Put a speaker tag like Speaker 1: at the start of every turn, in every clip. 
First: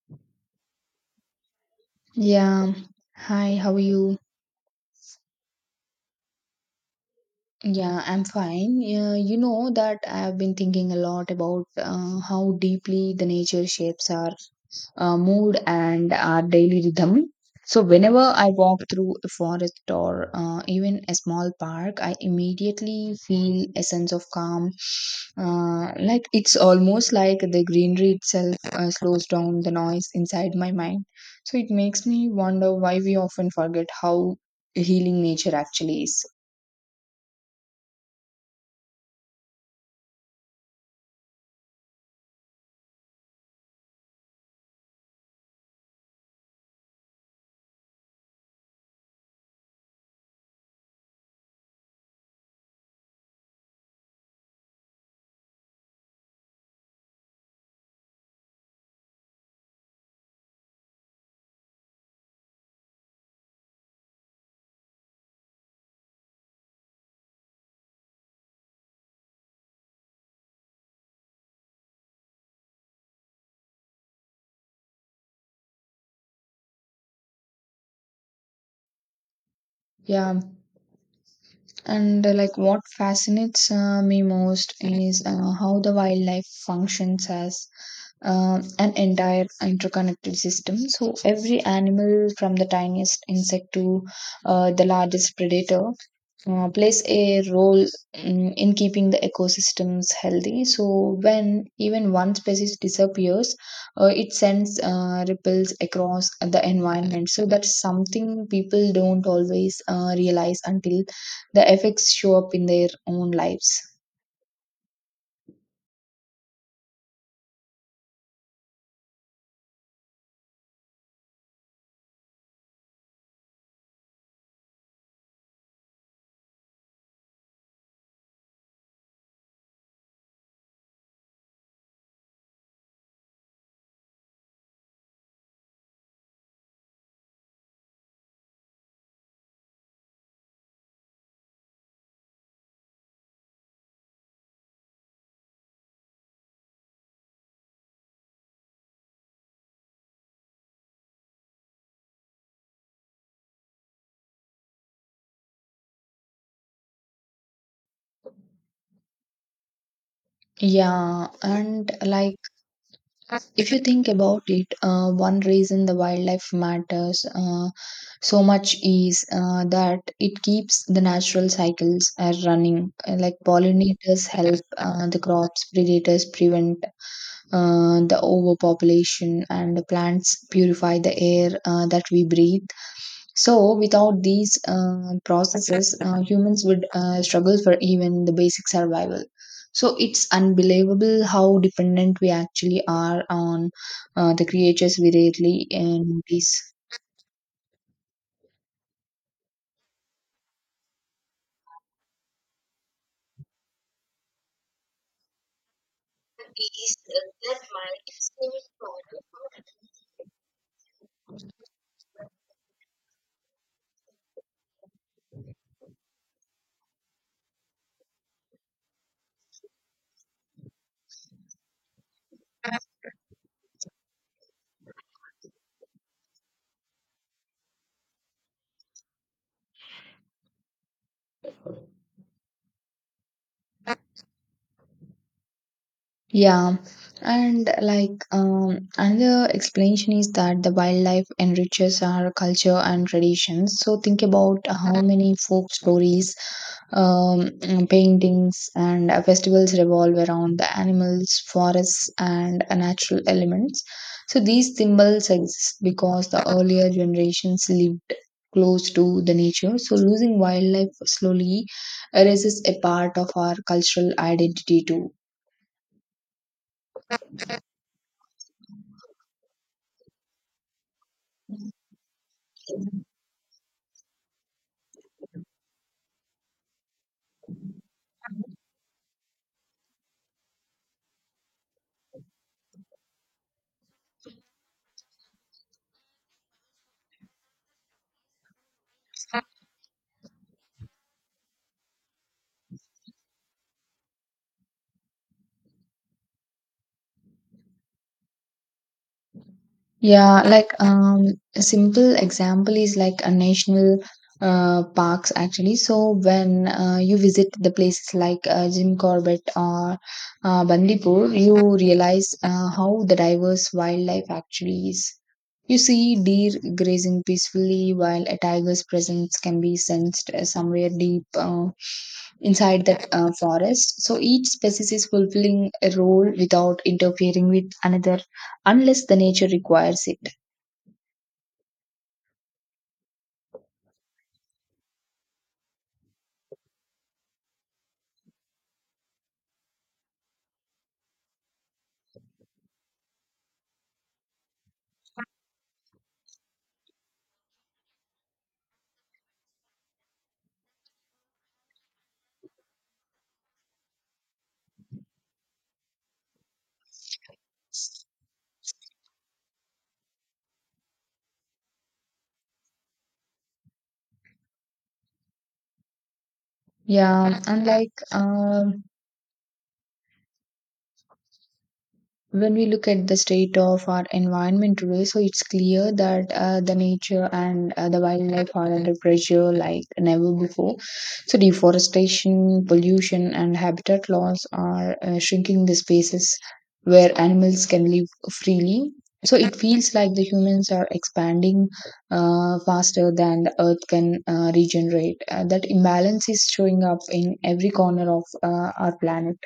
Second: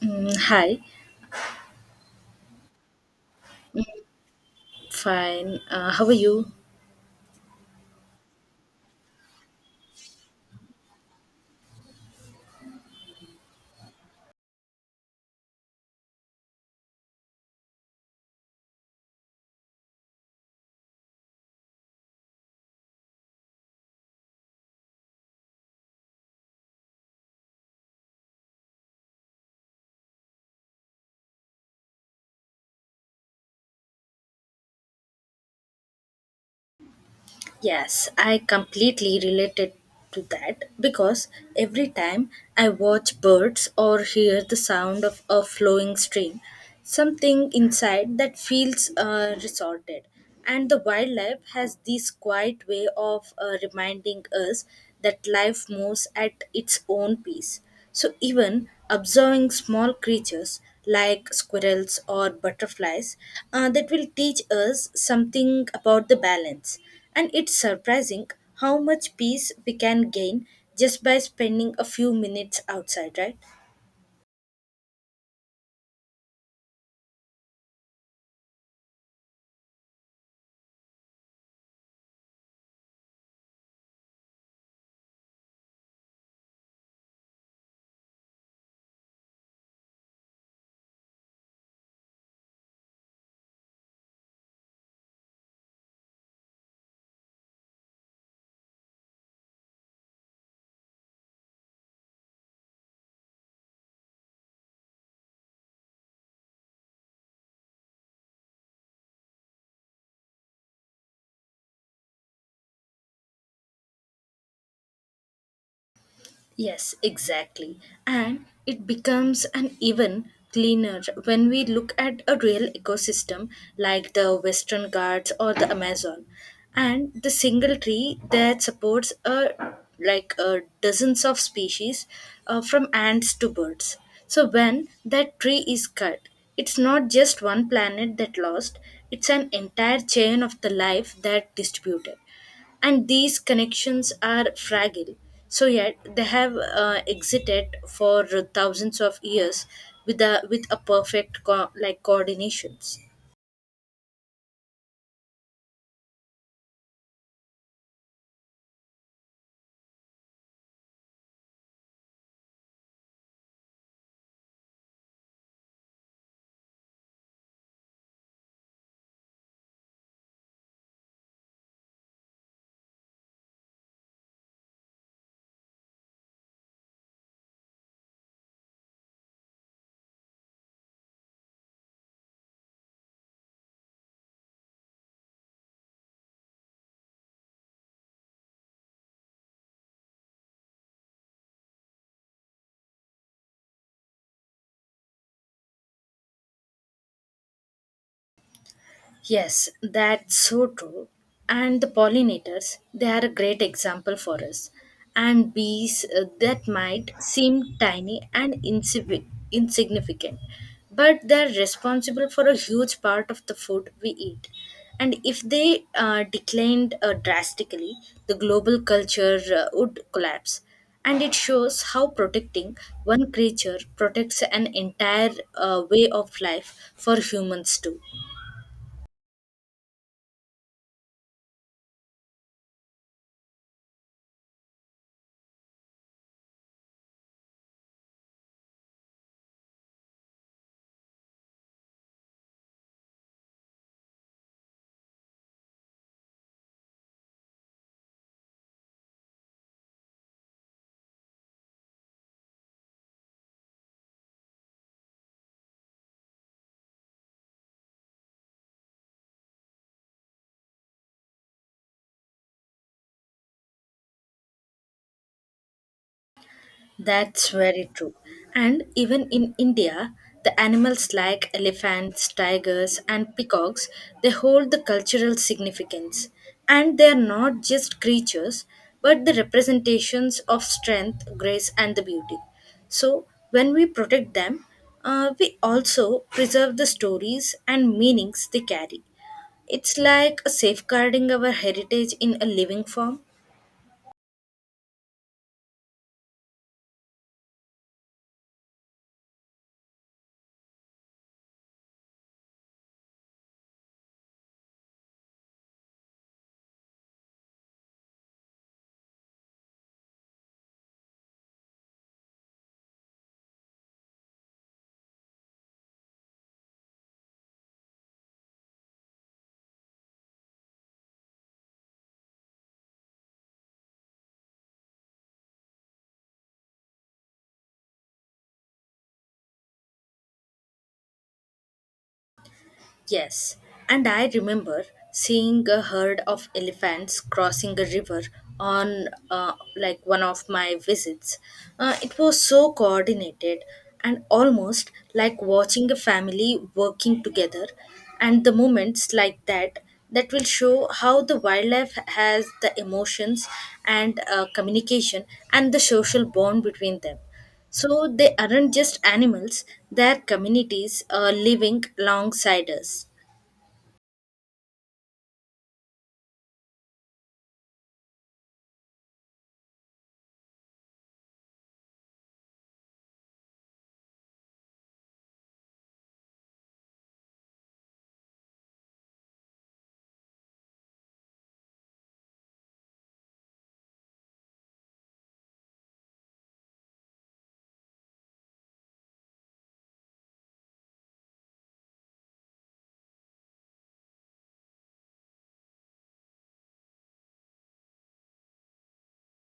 Speaker 1: Mm, hi.
Speaker 2: Yeah. Hi, how are you?
Speaker 1: Fine. How are you?
Speaker 2: Yeah, I'm fine. Yeah, you know that I've been thinking a lot about how deeply the nature shapes our mood and our daily rhythm. So, whenever I walk through a forest or even a small park, I immediately feel a sense of calm. Like it's almost like the greenery itself slows down the noise inside my mind. So, it makes me wonder why we often forget how healing nature actually is.
Speaker 1: Yes, I completely related to that because every time I watch birds or hear the sound of a flowing stream, something inside that feels resorted. And the wildlife has this quiet way of reminding us that life moves at its own pace. So, even observing small creatures like squirrels or butterflies that will teach us something about the balance. And it's surprising how much peace we can gain just by spending a few minutes outside, right?
Speaker 2: Yeah. And like what fascinates me most is how the wildlife functions as an entire interconnected system. So every animal, from the tiniest insect to the largest predator, plays a role in keeping the ecosystems healthy. So when even one species disappears, it sends ripples across the environment. So that's something people don't always realize until the effects show up in their own lives.
Speaker 1: Yes, exactly. And it becomes an even cleaner when we look at a real ecosystem like the Western Ghats or the Amazon. And the single tree that supports a like dozens of species from ants to birds. So when that tree is cut, it's not just one planet that lost, it's an entire chain of the life that distributed, and these connections are fragile, so yet they have existed for thousands of years with a perfect like coordinations.
Speaker 2: Yeah, and like if you think about it, one reason the wildlife matters so much is that it keeps the natural cycles running. Like pollinators help the crops, predators prevent the overpopulation, and the plants purify the air that we breathe. So, without these processes, humans would struggle for even the basic survival. So, it's unbelievable how dependent we actually are on the creatures we rarely notice.
Speaker 1: Yes, that's so true. And the pollinators, they are a great example for us. And bees that might seem tiny and insignificant, but they're responsible for a huge part of the food we eat. And if they declined drastically, the global culture would collapse. And it shows how protecting one creature protects an entire way of life for humans too.
Speaker 2: Yeah, and like another explanation is that the wildlife enriches our culture and traditions. So think about how many folk stories, um, paintings, and festivals revolve around the animals, forests, and natural elements. So these symbols exist because the earlier generations lived close to the nature. So losing wildlife slowly erases a part of our cultural identity too.
Speaker 1: That's very true. And even in India, the animals like elephants, tigers, and peacocks, they hold the cultural significance. And they are not just creatures, but the representations of strength, grace, and the beauty. So, when we protect them, we also preserve the stories and meanings they carry. It's like safeguarding our heritage in a living form.
Speaker 2: Yeah, like a simple example is like a national parks actually. So when you visit the places like Jim Corbett or Bandipur, you realize how the diverse wildlife actually is. You see deer grazing peacefully while a tiger's presence can be sensed somewhere deep inside that forest. So each species is fulfilling a role without interfering with another unless the nature requires it.
Speaker 1: Yes, and I remember seeing a herd of elephants crossing a river on like one of my visits. It was so coordinated and almost like watching a family working together, and the moments like that that will show how the wildlife has the emotions and communication and the social bond between them, so they aren't just animals, they're communities living alongside us.
Speaker 2: Yeah, unlike when we look at the state of our environment today, so it's clear that the nature and the wildlife are under pressure like never before. So, deforestation, pollution, and habitat loss are shrinking the spaces where animals can live freely. So, it feels like the humans are expanding faster than the earth can regenerate. That imbalance is showing up in every corner of our planet.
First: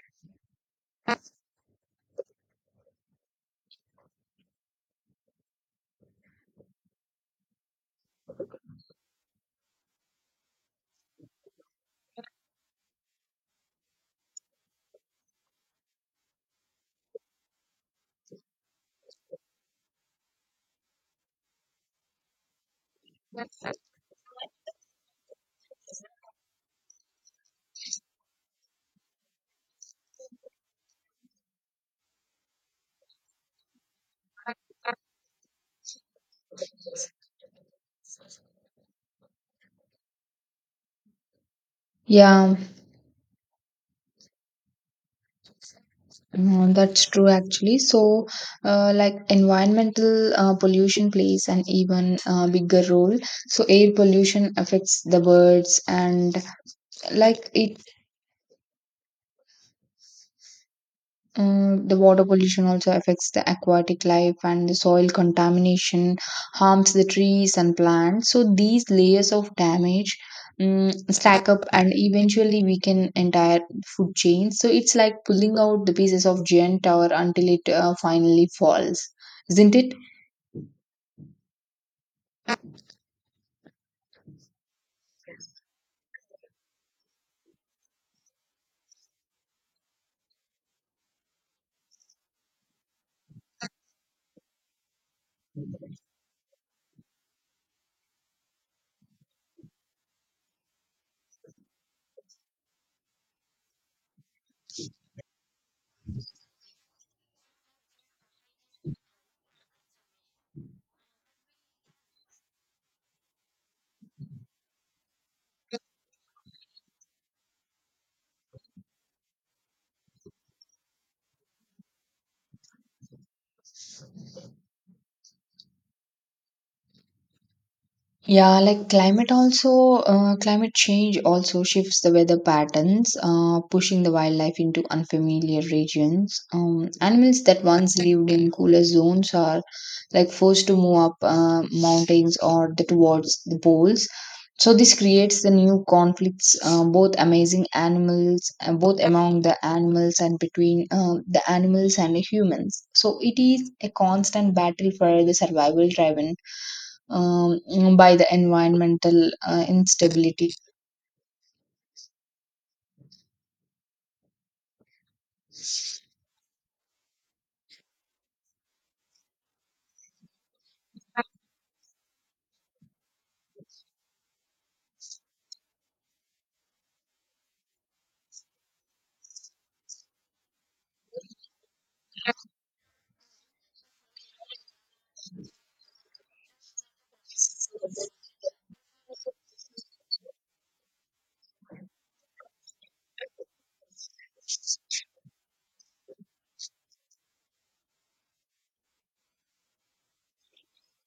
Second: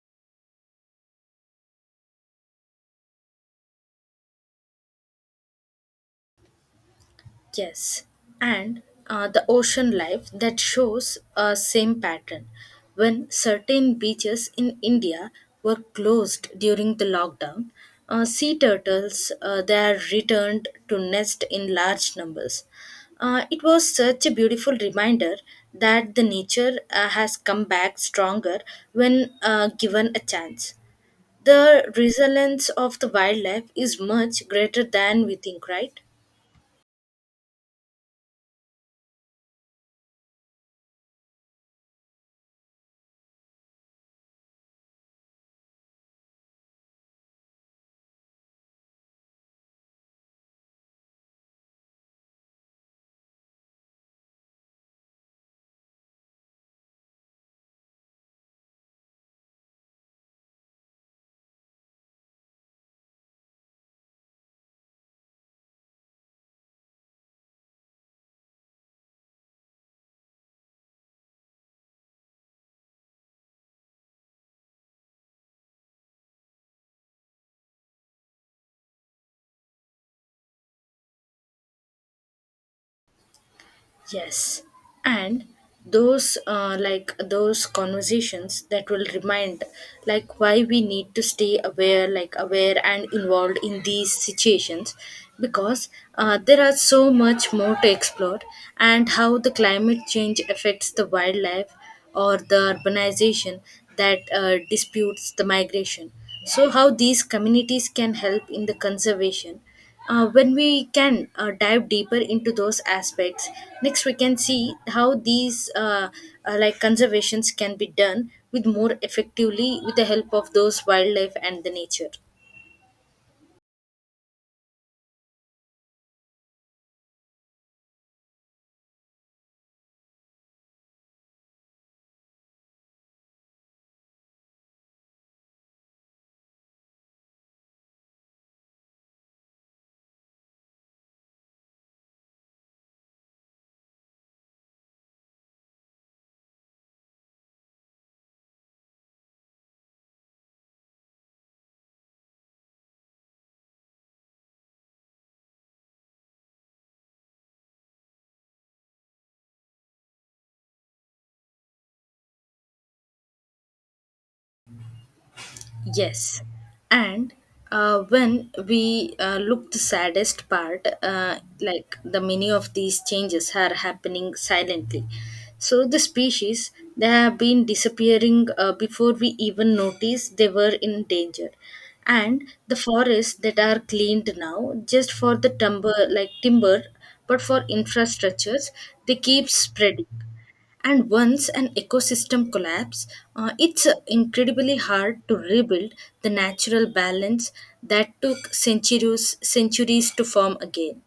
Speaker 1: Yes, and the ocean life that shows a same pattern. When certain beaches in India were closed during the lockdown, sea turtles they are returned to nest in large numbers. It was such a beautiful reminder that the nature has come back stronger when given a chance. The resilience of the wildlife is much greater than we think, right?
Speaker 2: Yeah, mm, that's true actually. So, like environmental pollution plays an even bigger role. So, air pollution affects the birds, and like it, the water pollution also affects the aquatic life, and the soil contamination harms the trees and plants. So, these layers of damage stack up, and eventually weaken entire food chains. So, it's like pulling out the pieces of giant tower until it finally falls, isn't it?
Speaker 1: Yes, and those like those conversations that will remind like why we need to stay aware and involved in these situations, because there are so much more to explore, and how the climate change affects the wildlife or the urbanization that disputes the migration. So, how these communities can help in the conservation. When we can dive deeper into those aspects, next we can see how these like conservations can be done with more effectively with the help of those wildlife and the nature.
Speaker 2: Yeah, climate change also shifts the weather patterns, pushing the wildlife into unfamiliar regions. Animals that once lived in cooler zones are like forced to move up mountains or the, towards the poles. So this creates the new conflicts, both among the animals and between the animals and the humans. So it is a constant battle for the survival driven by the environmental instability.
Speaker 1: Yes, and when we look the saddest part, like the many of these changes are happening silently. So the species, they have been disappearing before we even notice they were in danger, and the forests that are cleaned now just for the timber like timber, but for infrastructures, they keep spreading, and once an ecosystem collapse, it's incredibly hard to rebuild the natural balance that took centuries to form again.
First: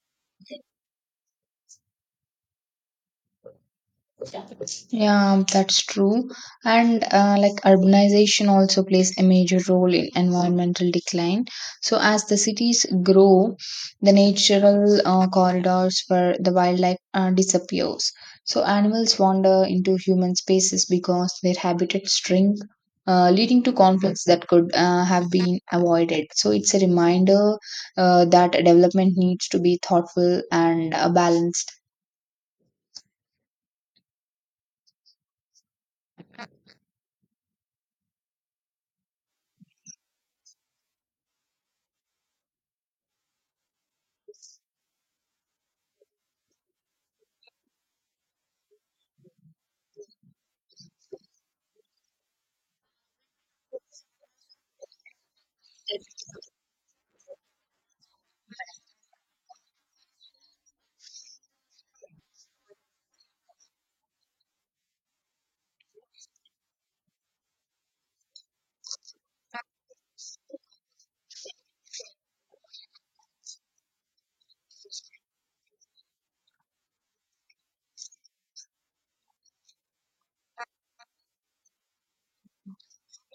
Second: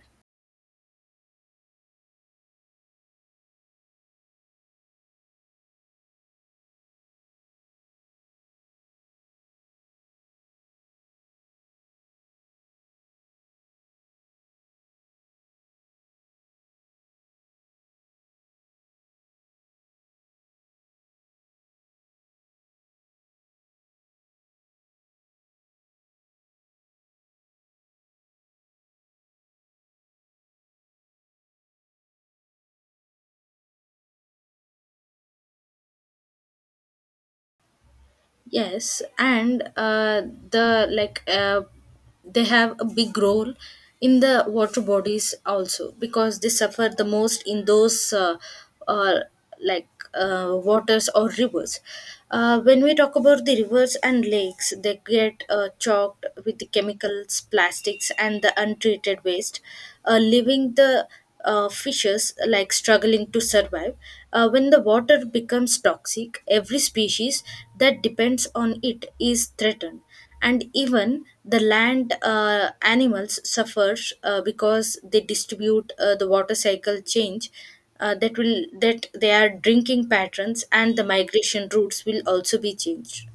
Speaker 2: Yeah, that's true. And like urbanization also plays a major role in environmental decline. So, as the cities grow, the natural corridors for the wildlife disappears. So, animals wander into human spaces because their habitats shrink, leading to conflicts that could have been avoided. So, it's a reminder that development needs to be thoughtful and balanced.
Speaker 1: Yes, and the like they have a big role in the water bodies also, because they suffer the most in those uh, like waters or rivers. When we talk about the rivers and lakes, they get choked with the chemicals, plastics, and the untreated waste, leaving the fishes like struggling to survive. When the water becomes toxic, every species that depends on it is threatened, and even the land animals suffers because they distribute the water cycle change. That their drinking patterns and the migration routes will also be changed.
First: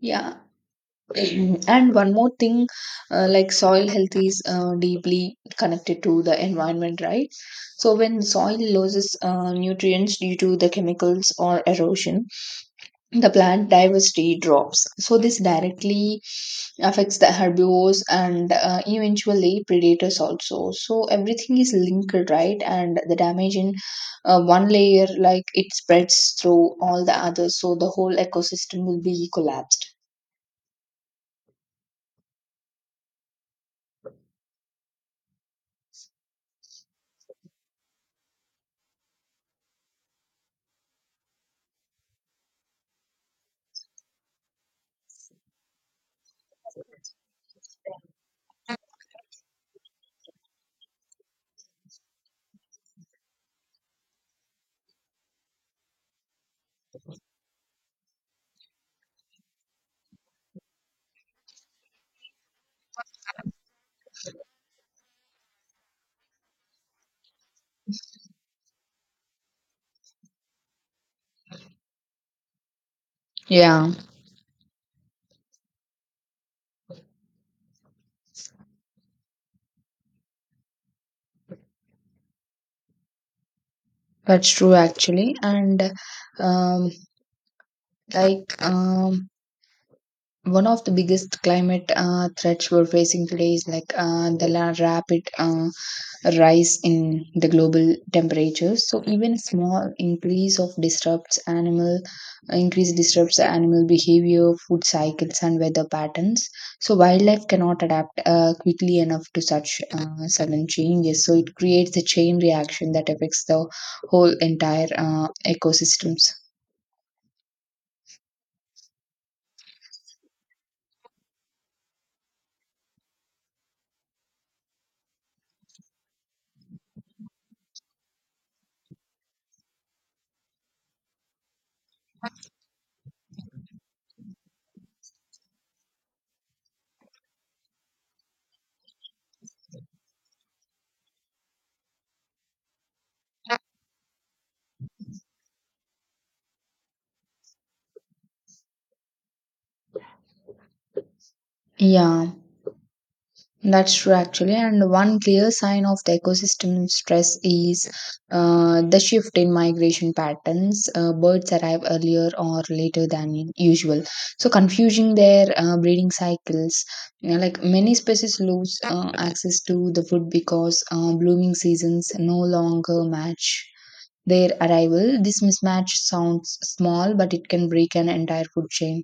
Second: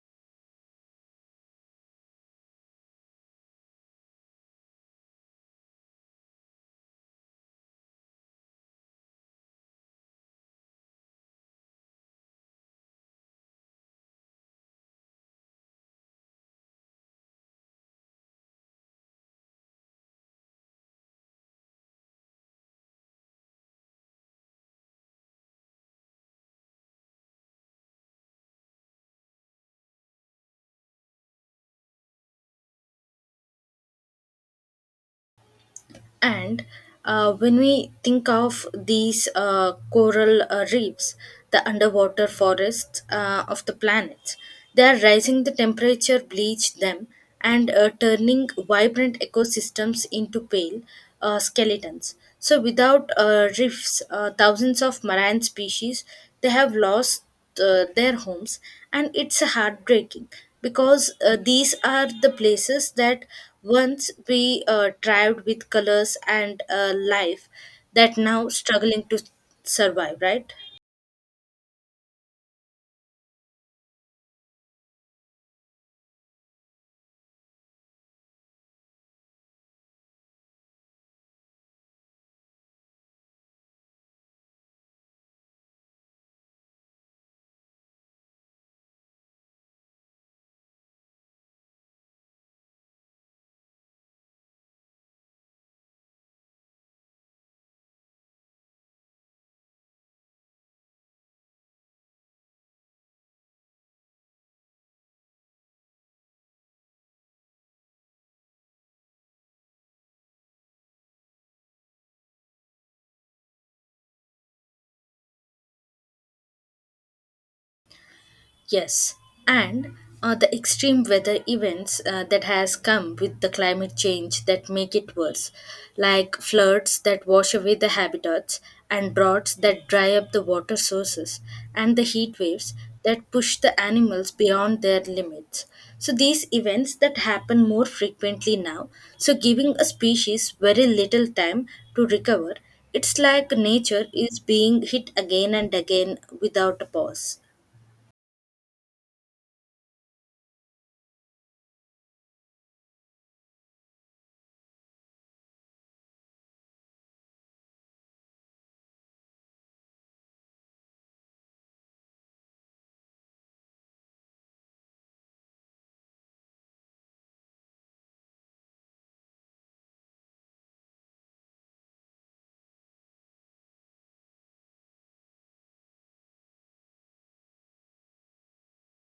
Speaker 2: Yeah. And one more thing, like soil health is deeply connected to the environment, right? So when soil loses nutrients due to the chemicals or erosion, the plant diversity drops. So this directly affects the herbivores and eventually predators also. So everything is linked, right? And the damage in one layer, like it spreads through all the others, so the whole ecosystem will be collapsed.
Speaker 1: And when we think of these coral reefs, the underwater forests of the planet, they are rising the temperature, bleach them, and turning vibrant ecosystems into pale skeletons. So, without reefs, thousands of marine species, they have lost their homes, and it's heartbreaking because these are the places that once we thrived with colors and life, that now struggling to survive, right?
Speaker 2: Yeah. That's true actually. And um like um one of the biggest climate threats we're facing today is like rapid rise in the global temperatures. So even small increase of disrupts animal increase disrupts animal behavior, food cycles, and weather patterns. So wildlife cannot adapt quickly enough to such sudden changes. So it creates a chain reaction that affects the whole entire ecosystems.
Speaker 1: Yes, and the extreme weather events that has come with the climate change that make it worse, like floods that wash away the habitats, and droughts that dry up the water sources, and the heat waves that push the animals beyond their limits. So these events that happen more frequently now, so giving a species very little time to recover, it's like nature is being hit again and again without a pause.
Speaker 2: Yeah. That's true actually, and one clear sign of the ecosystem stress is the shift in migration patterns. Birds arrive earlier or later than usual, so confusing their breeding cycles. You know, like many species lose access to the food because blooming seasons no longer match their arrival. This mismatch sounds small, but it can break an entire food chain.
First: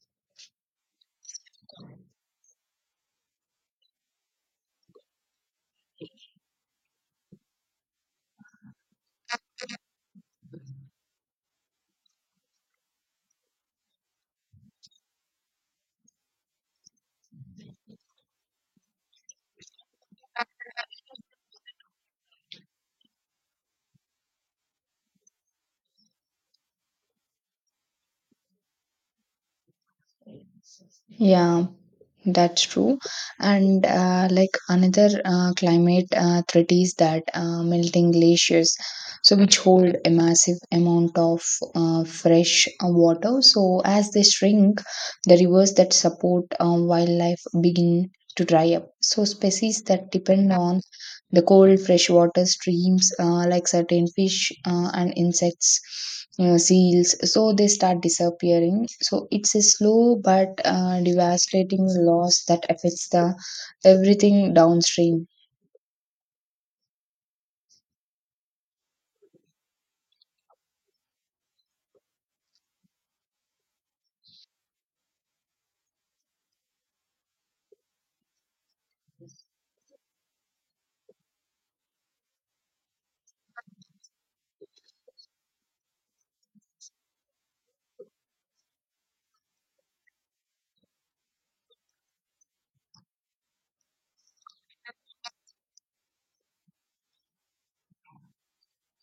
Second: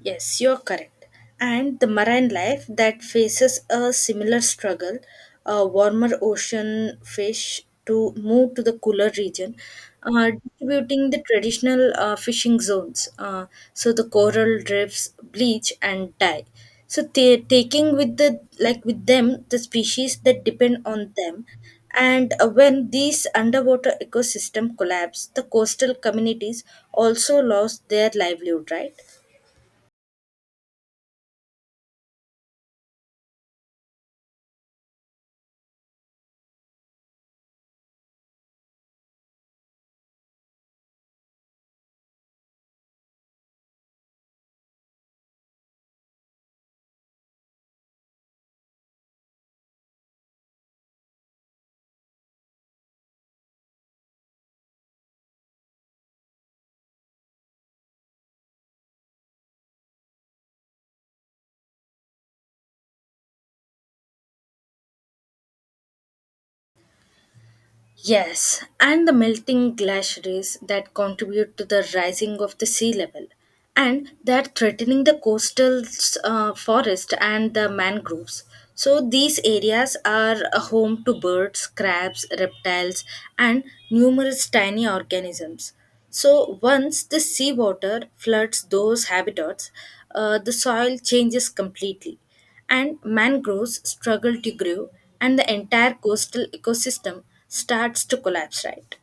Speaker 1: Yes, you're correct. And the marine life that faces a similar struggle, warmer ocean fish to move to the cooler region, distributing the traditional fishing zones. So the coral reefs bleach and die. So they taking with the like with them the species that depend on them. And when these underwater ecosystem collapse, the coastal communities also lost their livelihood, right?
Speaker 2: Yeah, that's true. And like another climate threat is that melting glaciers, so which hold a massive amount of fresh water. So as they shrink, the rivers that support wildlife begin to dry up. So species that depend on the cold, freshwater streams like certain fish and insects, seals, so they start disappearing. So it's a slow but devastating loss that affects the everything downstream.
Speaker 1: Yes, and the melting glaciers that contribute to the rising of the sea level, and they are threatening the coastal forest and the mangroves. So these areas are a home to birds, crabs, reptiles, and numerous tiny organisms. So once the seawater floods those habitats, the soil changes completely, and mangroves struggle to grow, and the entire coastal ecosystem starts to collapse, right?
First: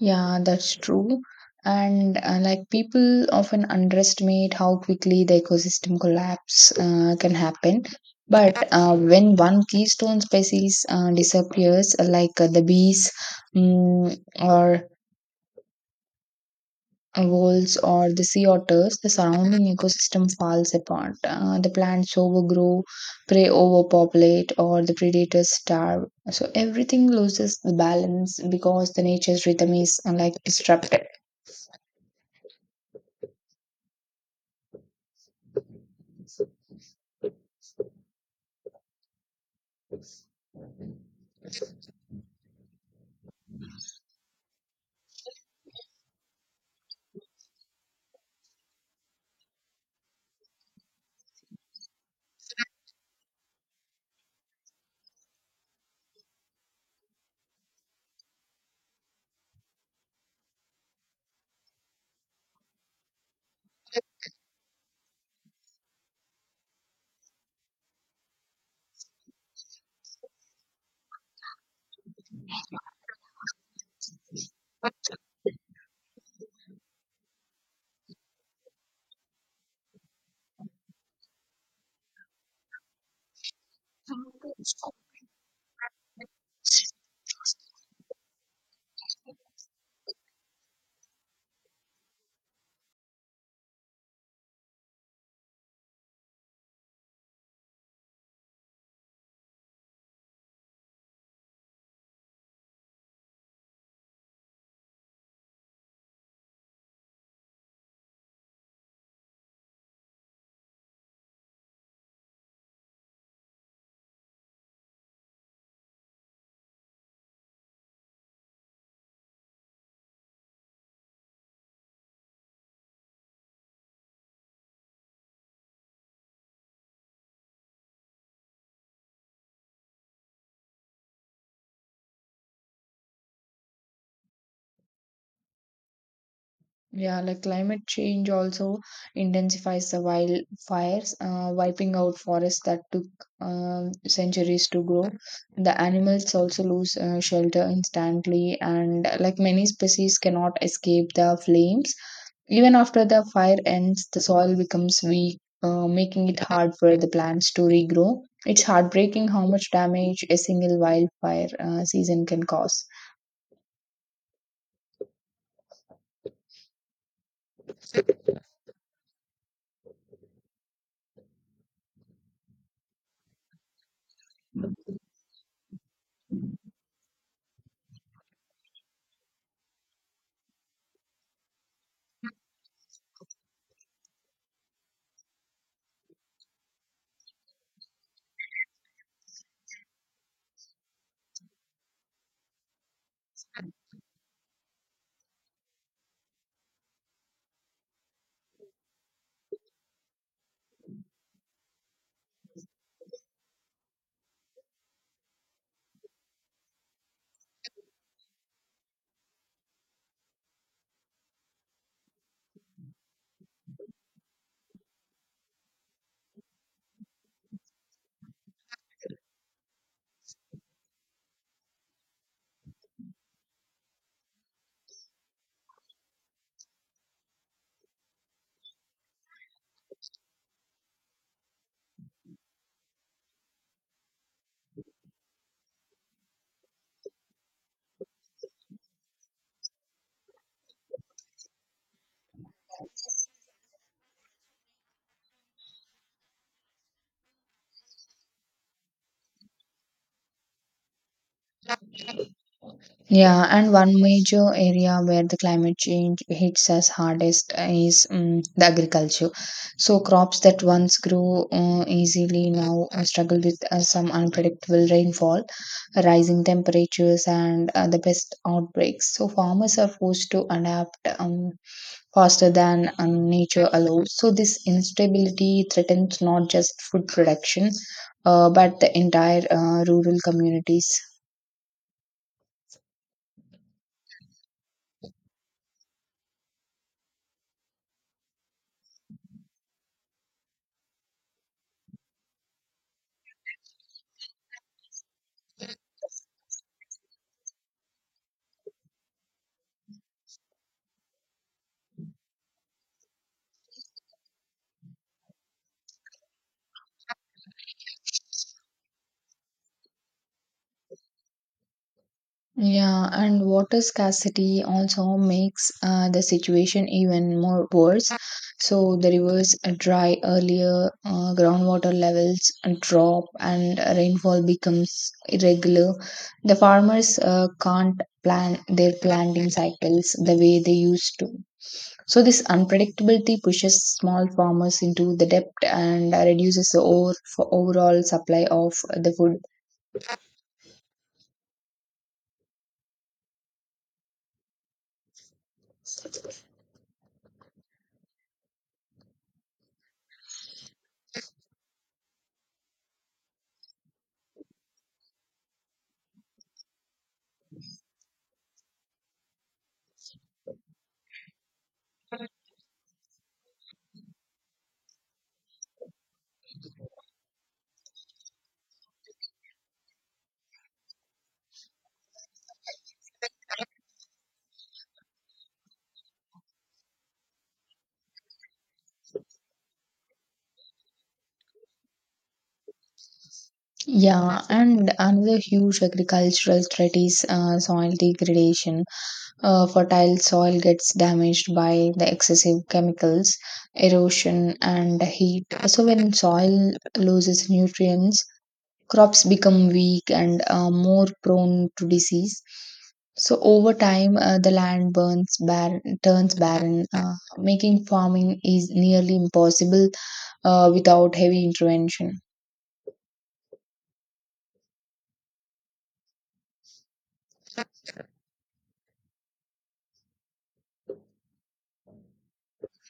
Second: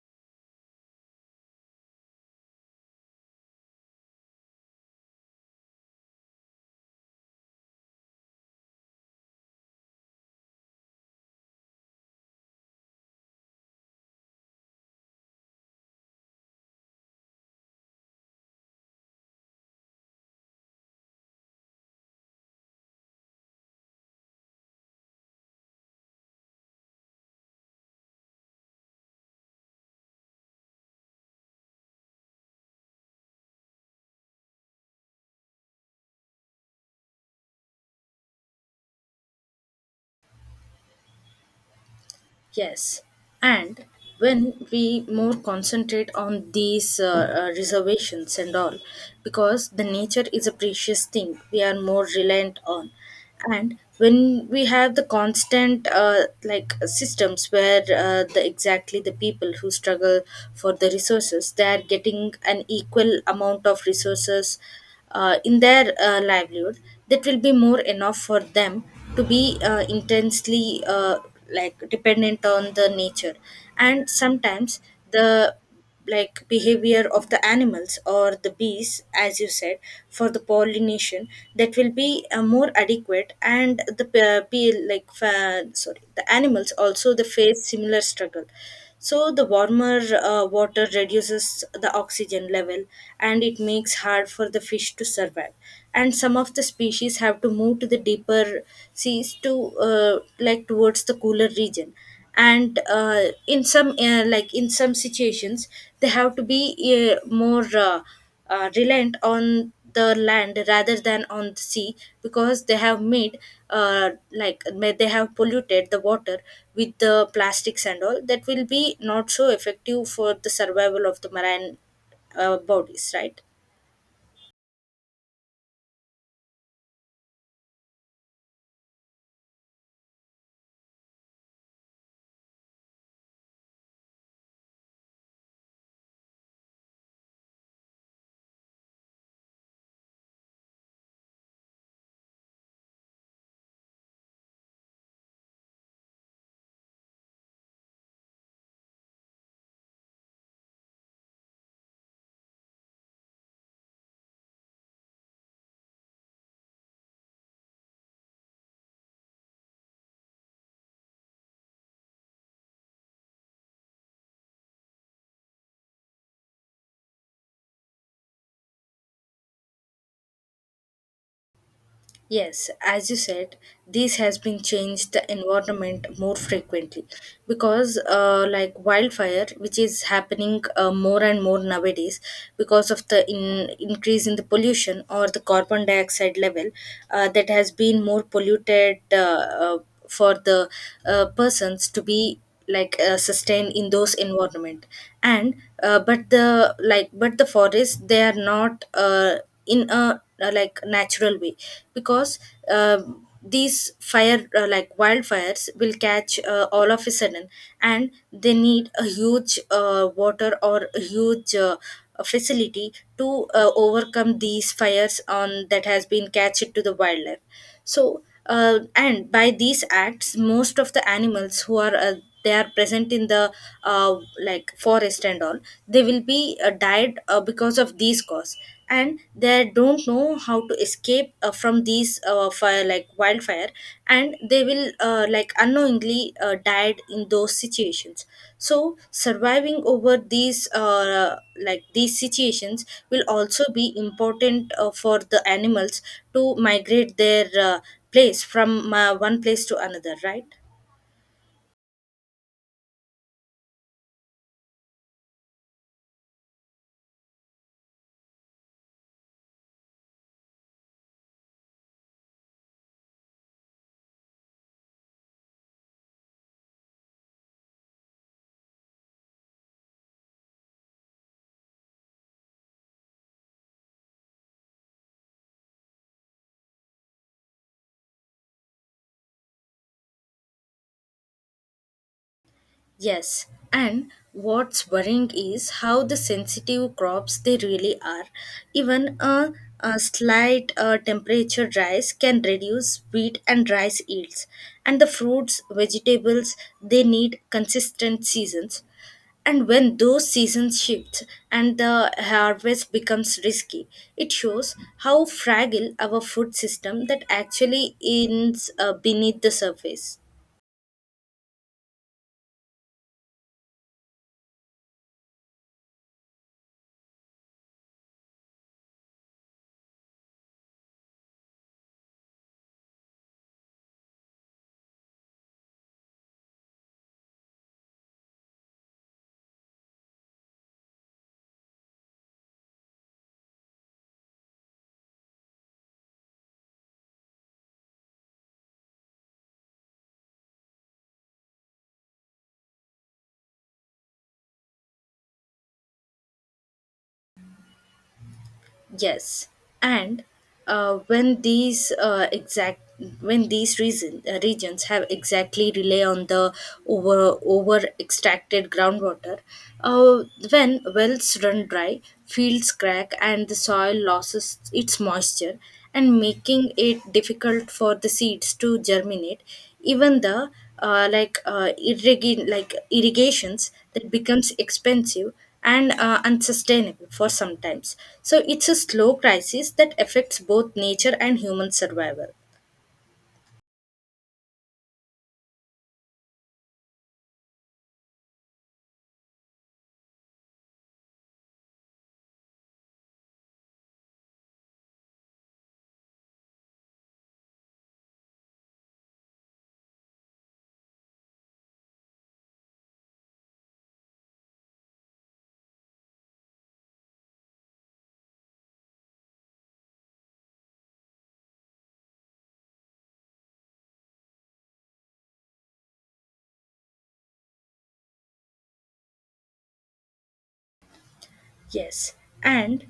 Speaker 2: Yeah, that's true. And like people often underestimate how quickly the ecosystem collapse can happen. But when one keystone species disappears, like the bees, or wolves or the sea otters, the surrounding ecosystem falls apart. The plants overgrow, prey overpopulate, or the predators starve. So everything loses the balance because the nature's rhythm is like disrupted.
Speaker 1: Yes, and when we more concentrate on these reservations and all, because the nature is a precious thing we are more reliant on, and when we have the constant like systems where the exactly the people who struggle for the resources, they are getting an equal amount of resources in their livelihood, that will be more enough for them to be intensely like dependent on the nature. And sometimes the like behavior of the animals, or the bees, as you said, for the pollination, that will be more adequate. And the be like fa- sorry, the animals also, they face similar struggle. So the warmer water reduces the oxygen level, and it makes hard for the fish to survive, and some of the species have to move to the deeper seas to like towards the cooler region. And in some like in some situations, they have to be more reliant on the land rather than on the sea, because they have made they have polluted the water with the plastics and all, that will be not so effective for the survival of the marine bodies, right?
Speaker 2: Yeah, like climate change also intensifies the wildfires, wiping out forests that took centuries to grow. The animals also lose shelter instantly, and like many species cannot escape the flames. Even after the fire ends, the soil becomes weak, making it hard for the plants to regrow. It's heartbreaking how much damage a single wildfire season can cause.
Speaker 1: Yes, as you said, this has been changed the environment more frequently because, like wildfire, which is happening more and more nowadays because of the increase in the pollution or the carbon dioxide level that has been more polluted for the persons to be like sustained in those environment. And but the like but the forests, they are not. In a like natural way, because um these fire like wildfires will catch all of a sudden, and they need a huge water or a huge facility to overcome these fires on that has been catched to the wildlife. So and by these acts, most of the animals who are they are present in the uh, like forest and all, they will be died because of these cause. And they don't know how to escape from these fire like wildfire, and they will like unknowingly died in those situations. So surviving over these like these situations will also be important for the animals to migrate their place from one place to another, right?
Speaker 2: Yeah, and one major area where the climate change hits us hardest is the agriculture. So crops that once grew easily now struggle with some unpredictable rainfall, rising temperatures, and the pest outbreaks. So farmers are forced to adapt faster than nature allows. So this instability threatens not just food production, but the entire rural communities.
Speaker 1: Yes, and what's worrying is how the sensitive crops they really are. Even a slight temperature rise can reduce wheat and rice yields. And the fruits, vegetables, they need consistent seasons. And when those seasons shift and the harvest becomes risky, it shows how fragile our food system that actually is, beneath the surface.
Speaker 2: Yeah, and water scarcity also makes the situation even more worse. So the rivers are dry earlier, groundwater levels drop, and rainfall becomes irregular. The farmers can't plan their planting cycles the way they used to. So this unpredictability pushes small farmers into the debt and reduces the overall supply of the food.
Speaker 1: Yes, and when these exact when these reason, regions have exactly rely on the over extracted groundwater, uh, when wells run dry, fields crack, and the soil loses its moisture, and making it difficult for the seeds to germinate. Even the like irrigate like irrigations that becomes expensive and unsustainable for some times. So it's a slow crisis that affects both nature and human survival.
Speaker 2: Yeah, and another huge agricultural threat is soil degradation. Fertile soil gets damaged by the excessive chemicals, erosion, and heat. So, when soil loses nutrients, crops become weak and more prone to disease. So, over time, the land burns barren, turns barren, making farming is nearly impossible without heavy intervention.
Speaker 1: Yes, and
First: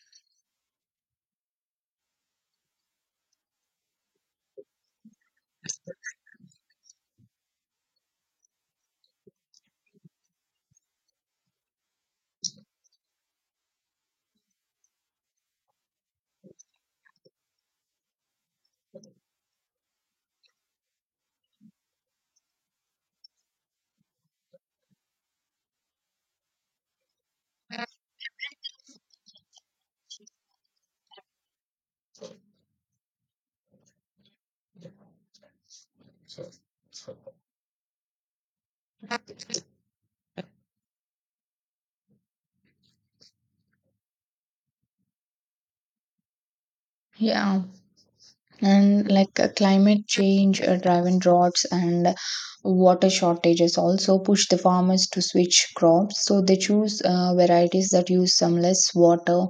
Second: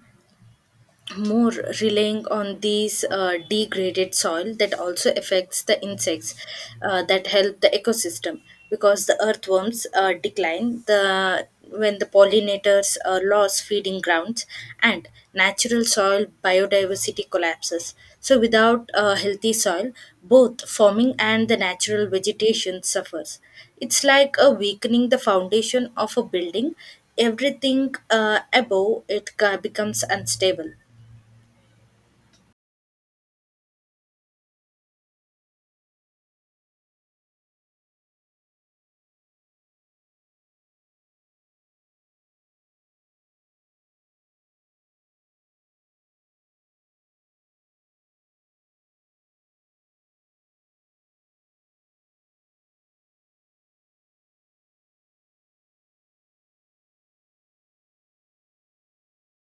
Speaker 1: more relying on these degraded soil that also affects the insects that help the ecosystem, because the earthworms decline the when the pollinators lose feeding grounds, and natural soil biodiversity collapses. So without a healthy soil, both farming and the natural vegetation suffers. It's like a weakening the foundation of a building, everything above it becomes unstable.
Speaker 2: Yeah. And like climate change driven droughts and water shortages also push the farmers to switch crops, so they choose varieties that use some less water,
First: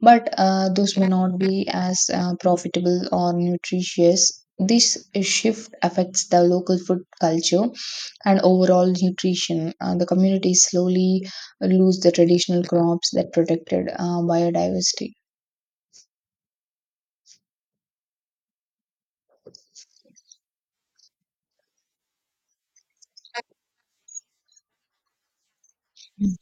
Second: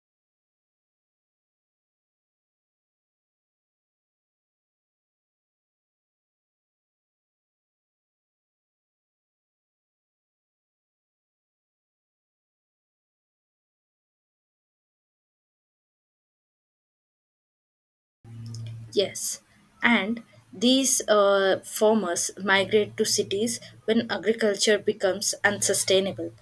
Speaker 2: but those may not be as profitable or nutritious. This shift affects the local food culture and overall nutrition. The communities slowly lose the traditional crops that protected biodiversity.
Speaker 1: Yes, and these farmers migrate to cities when agriculture becomes unsustainable,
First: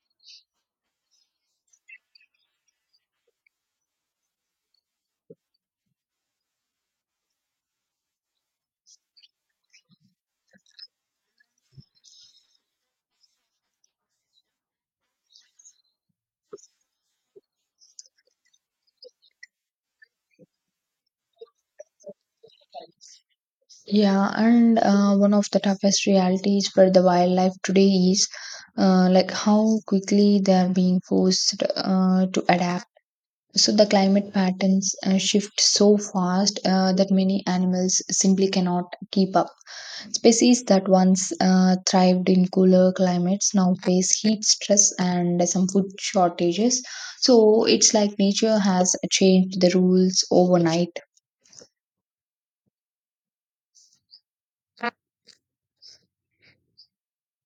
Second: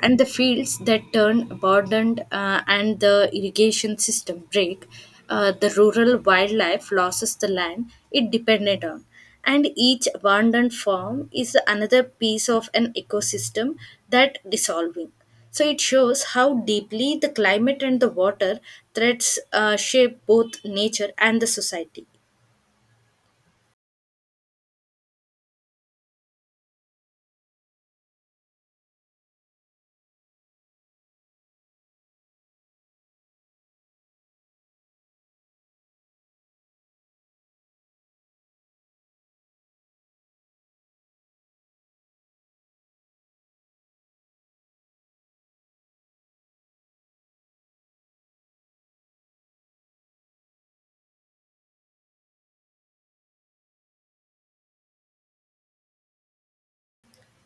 Speaker 1: and the fields that turn abandoned and the irrigation system break, the rural wildlife loses the land it depended on, and each abandoned form is another piece of an ecosystem that dissolving. So it shows how deeply the climate and the water threats shape both nature and the society.
Speaker 2: Yeah, and one of the toughest realities for the wildlife today is like how quickly they are being forced to adapt. So the climate patterns shift so fast that many animals simply cannot keep up. Species that once thrived in cooler climates now face heat stress and some food shortages. So it's like nature has changed the rules overnight.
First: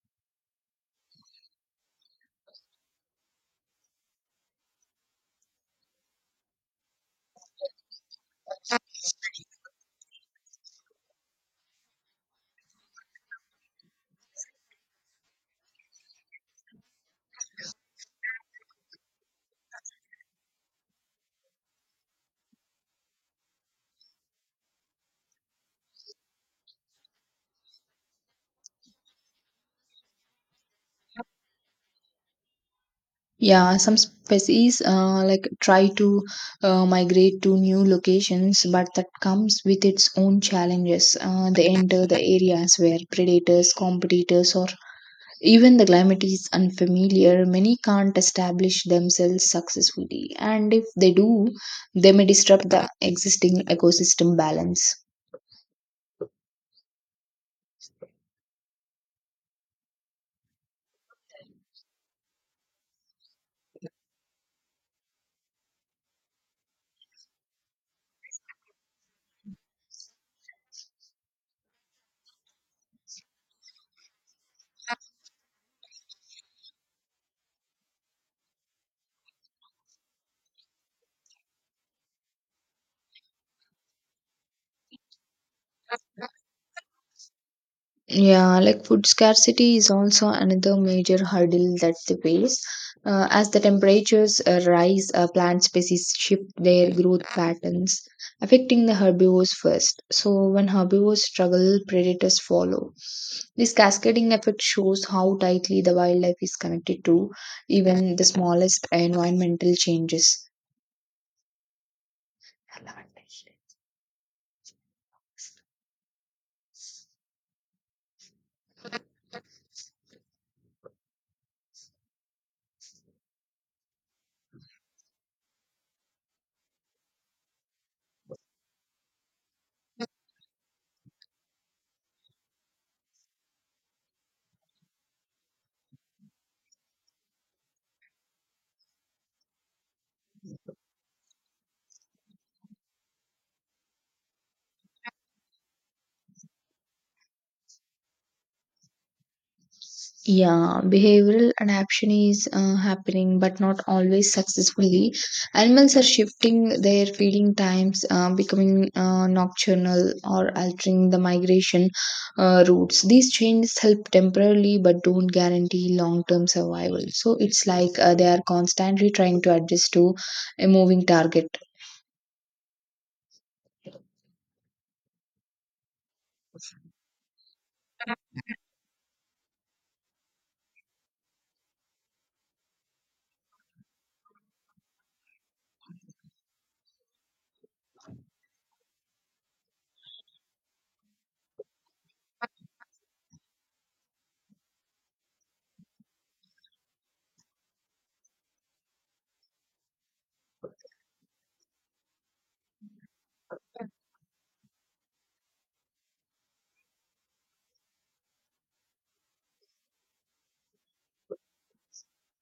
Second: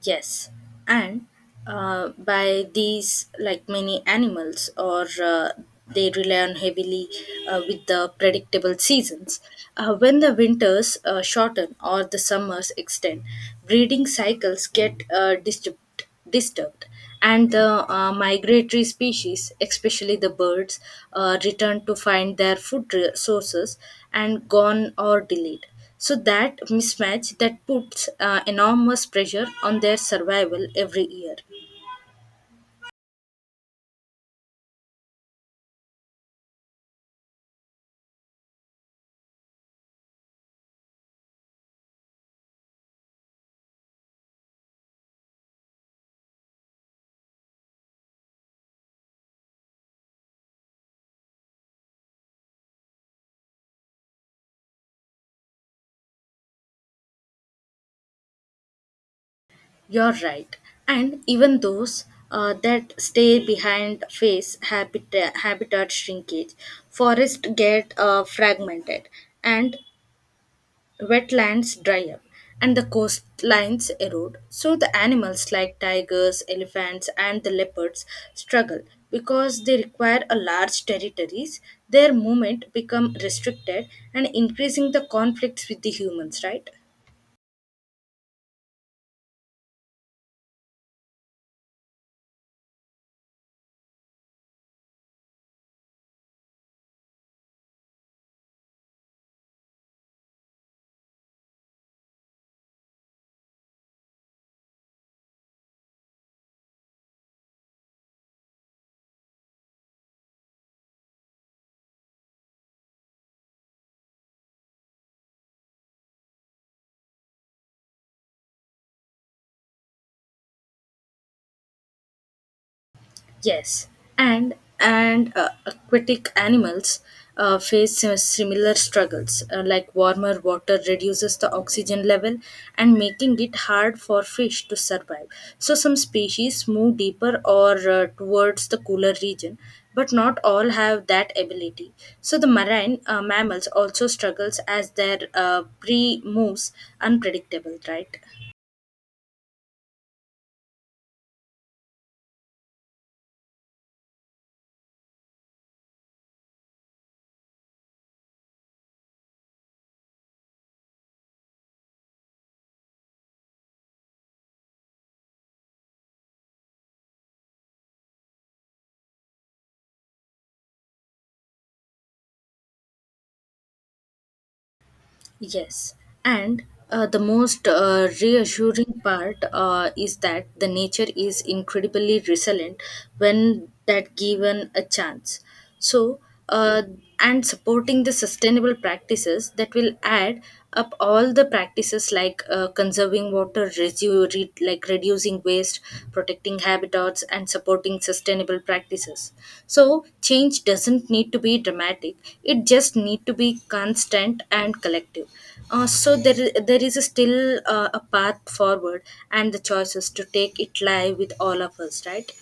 Speaker 1: Yes, and by these, like many animals or they rely on heavily with the predictable seasons. When the winters shorten or the summers extend, breeding cycles get disturbed, and the migratory species, especially the birds, return to find their food sources and gone or delayed. So that mismatch that puts enormous pressure on their survival every year.
Speaker 2: Yeah, some species like try to migrate to new locations, but that comes with its own challenges. They enter the areas where predators, competitors, or even the climate is unfamiliar. Many can't establish themselves successfully, and if they do, they may disrupt the existing ecosystem balance.
Speaker 1: You're right, and even those that stay behind face habitat shrinkage, forests get fragmented, and wetlands dry up and the coastlines erode. So the animals like tigers, elephants, and the leopards struggle because they require a large territories. Their movement become restricted, and increasing the conflicts with the humans, right?
Speaker 2: Yeah, like food scarcity is also another major hurdle that they face. As the temperatures rise, plant species shift their growth patterns, affecting the herbivores first. So, when herbivores struggle, predators follow. This cascading effect shows how tightly the wildlife is connected to even the smallest environmental changes.
Speaker 1: Yes, and and aquatic animals face similar struggles. Like warmer water reduces the oxygen level and making it hard for fish to survive. So some species move deeper or towards the cooler region, but not all have that ability. So the marine mammals also struggles as their prey moves unpredictable. Right.
Speaker 2: Yeah, behavioral adaptation is happening, but not always successfully. Animals are shifting their feeding times, becoming nocturnal, or altering the migration routes. These changes help temporarily, but don't guarantee long-term survival. So it's like they are constantly trying to adjust to a moving target.
Speaker 1: Yes, and the most reassuring part is that the nature is incredibly resilient when that given a chance. So, uh, and supporting the sustainable practices that will add up all the practices like conserving water, you read like reducing waste, protecting habitats, and supporting sustainable practices. So change doesn't need to be dramatic, it just need to be constant and collective. So there is still a path forward, and the choices to take it lie with all of us, right?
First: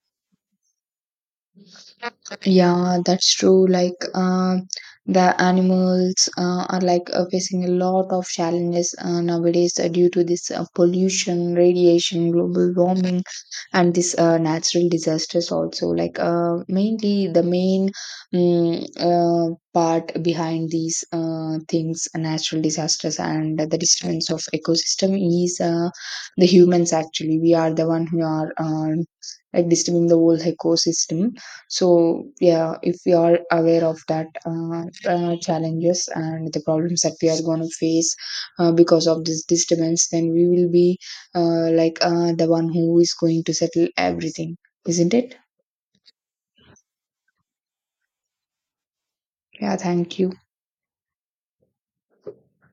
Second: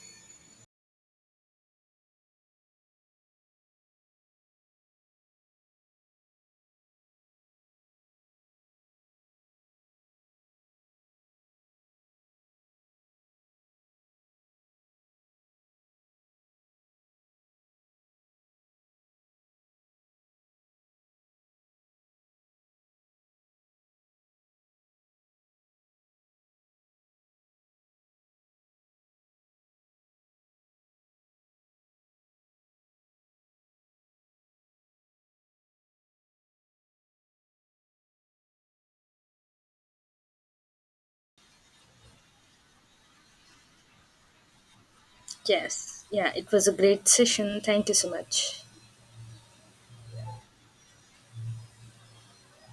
Speaker 2: Yeah, that's true. Like, the animals are like facing a lot of challenges nowadays due to this pollution, radiation, global warming, and this natural disasters also. Like, mainly the main part behind these things, natural disasters and the disturbance of ecosystem is the humans. Actually, we are the one who are like disturbing the whole ecosystem. So yeah, if we are aware of that challenges and the problems that we are going to face because of this disturbance, then we will be like the one who is going to settle everything, isn't it?
Speaker 1: Yes, yeah, it was a great session, thank you so much.
Speaker 2: Yeah, thank you.